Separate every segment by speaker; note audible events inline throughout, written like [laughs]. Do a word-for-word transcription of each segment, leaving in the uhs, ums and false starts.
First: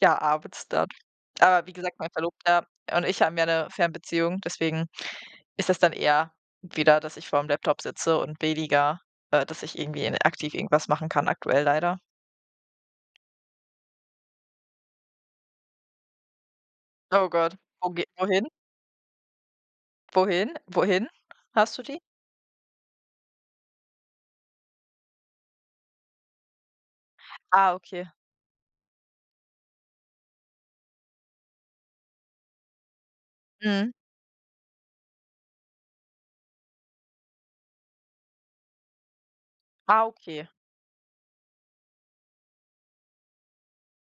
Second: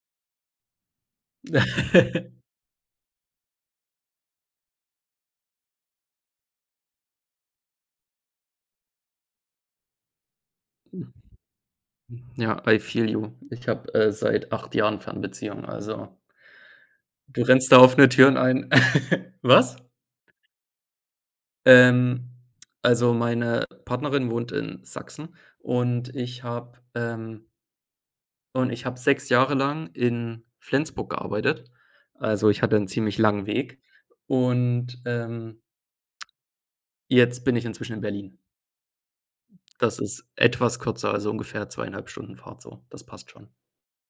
Speaker 1: Ja, abends dann. Aber wie gesagt, mein
Speaker 2: [chuckles]
Speaker 1: Verlobter und ich haben ja 'ne Fernbeziehung, deswegen ist das dann eher wieder, dass ich vor'm Laptop sitze und weniger, äh, dass ich irgendwie in aktiv irgendwas
Speaker 2: Ja.
Speaker 1: machen kann aktuell leider.
Speaker 2: Ja, I feel you. Ich habe, äh, seit acht Jahren Fernbeziehung, also
Speaker 1: Oh
Speaker 2: du
Speaker 1: Gott,
Speaker 2: rennst da
Speaker 1: wo ge
Speaker 2: offene Türen
Speaker 1: wohin?
Speaker 2: ein. [chuckles] Was?
Speaker 1: Wohin? Wohin hast du die?
Speaker 2: Ähm, also, meine Partnerin wohnt in Sachsen und ich habe, ähm
Speaker 1: Ah, okay.
Speaker 2: und ich habe sechs Jahre lang in Flensburg gearbeitet. Also, ich hatte 'n ziemlich langen Weg
Speaker 1: Mhm.
Speaker 2: und, ähm jetzt bin ich inzwischen in Berlin. Das
Speaker 1: Ah,
Speaker 2: ist
Speaker 1: okay.
Speaker 2: etwas kürzer, also ungefähr zwei einhalb Stunden Fahrt so. Das passt schon.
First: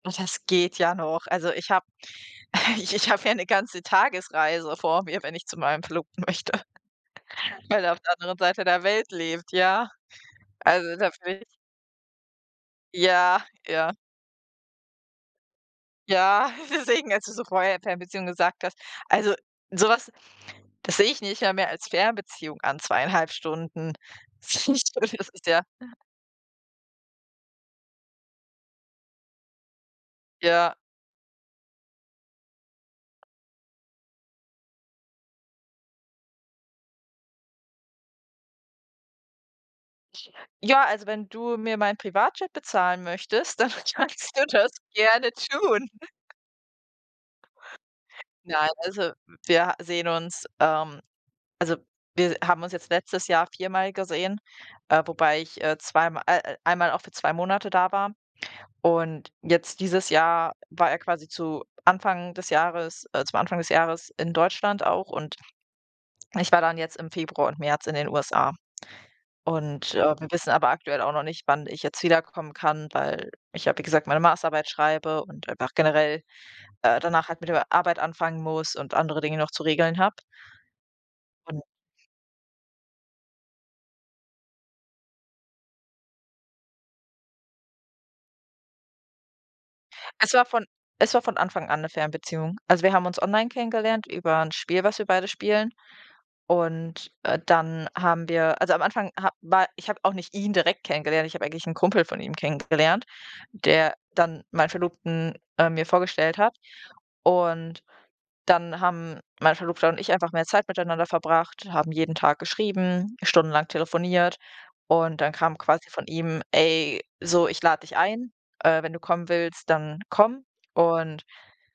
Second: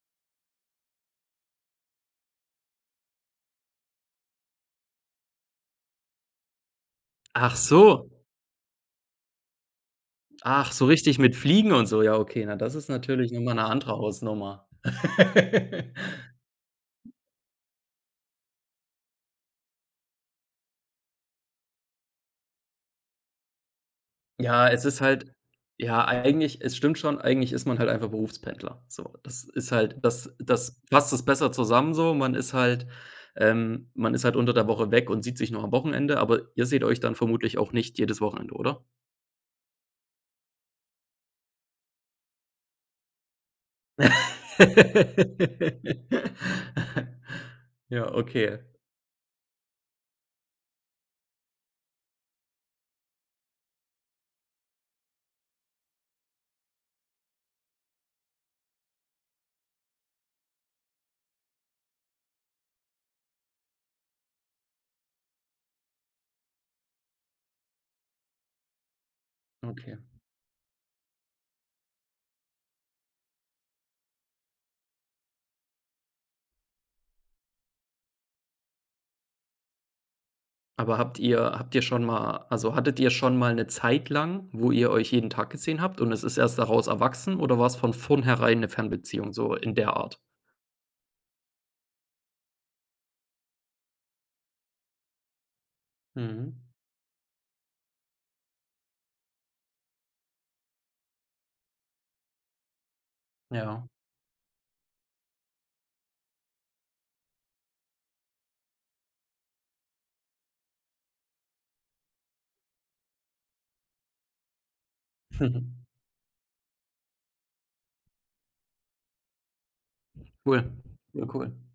Speaker 1: Ah, das geht ja noch. Also, ich habe [chuckles] ich ich habe ja 'ne ganze Tagesreise vor mir, wenn ich zu meinem Verlobten möchte.
Speaker 2: Ach
Speaker 1: [chuckles] Weil er auf
Speaker 2: so.
Speaker 1: der anderen Seite der Welt lebt, ja.
Speaker 2: Ach, so
Speaker 1: Also, da
Speaker 2: richtig mit
Speaker 1: [unintelligible]
Speaker 2: fliegen und so. Ja, okay. Na, das ist natürlich noch
Speaker 1: Ja,
Speaker 2: mal 'ne andere
Speaker 1: ja.
Speaker 2: Hausnummer. [laughs]
Speaker 1: Ja, deswegen, als du so vorher Fernbeziehung gesagt hast also, sowas, das sehe ich nicht mal mehr als Fernbeziehung an, zweieinhalb Stunden. Das
Speaker 2: Ja,
Speaker 1: finde
Speaker 2: es
Speaker 1: ich
Speaker 2: ist
Speaker 1: zum Beispiel, das
Speaker 2: halt
Speaker 1: ist ja
Speaker 2: ja, eigentlich, es stimmt schon. Eigentlich ist man halt einfach Berufspendler, so. Das ist halt das
Speaker 1: Ja.
Speaker 2: das fasst das besser zusammen so. Man ist halt, ähm man ist halt unter der Woche weg und sieht sich nur am Wochenende, aber ihr seht euch dann vermutlich auch nicht jedes Wochenende, oder?
Speaker 1: Ja, also, wenn du mir mein Privatjet bezahlen möchtest, dann kannst du das gerne tun.
Speaker 2: [laughs] Ja, okay.
Speaker 1: Nein, also, wir sehen uns, ähm also, wir haben uns jetzt letztes Jahr viermal gesehen, äh, wobei ich, äh, zweim äh, einmal auch für zwei Monate da war. Und jetzt dieses Jahr war er quasi zu Anfang des Jahres, äh zum Anfang des Jahres in Deutschland auch und ich war dann jetzt im Februar und März in den USA. Und,
Speaker 2: Okay.
Speaker 1: äh, wir wissen aber aktuell auch noch nicht, wann ich jetzt wiederkommen kann, weil ich, ja, wie gesagt, meine Masterarbeit schreibe und einfach generell, äh, danach halt mit der Arbeit anfangen muss und andere Dinge noch zu regeln habe.
Speaker 2: Aber habt ihr
Speaker 1: Un
Speaker 2: habt ihr schon mal also, hattet ihr schon mal 'ne Zeit lang, wo ihr euch jeden Tag gesehen habt und es ist erst daraus erwachsen oder war es von vorn herein 'ne Fernbeziehung so in der Art?
Speaker 1: Es war von es war von Anfang an 'ne Fernbeziehung. Also, wir haben uns online kennengelernt über 'n Spiel, was wir beide spielen.
Speaker 2: Mhm.
Speaker 1: Und, äh, dann haben wir also, am Anfang ha war ich habe auch nicht ihn direkt kennengelernt, ich habe eigentlich 'n Kumpel von ihm kennengelernt,
Speaker 2: Ja.
Speaker 1: der dann meinen Verlobten, äh, mir vorgestellt hat. Und dann haben mein Verlobter und ich einfach mehr Zeit miteinander verbracht, haben jeden Tag geschrieben, stundenlang telefoniert und dann kam
Speaker 2: [chuckles]
Speaker 1: quasi von ihm: „Ey, so, ich lade dich ein, äh, wenn du kommen willst, dann komm.”
Speaker 2: Cool,
Speaker 1: Und
Speaker 2: ne, cool.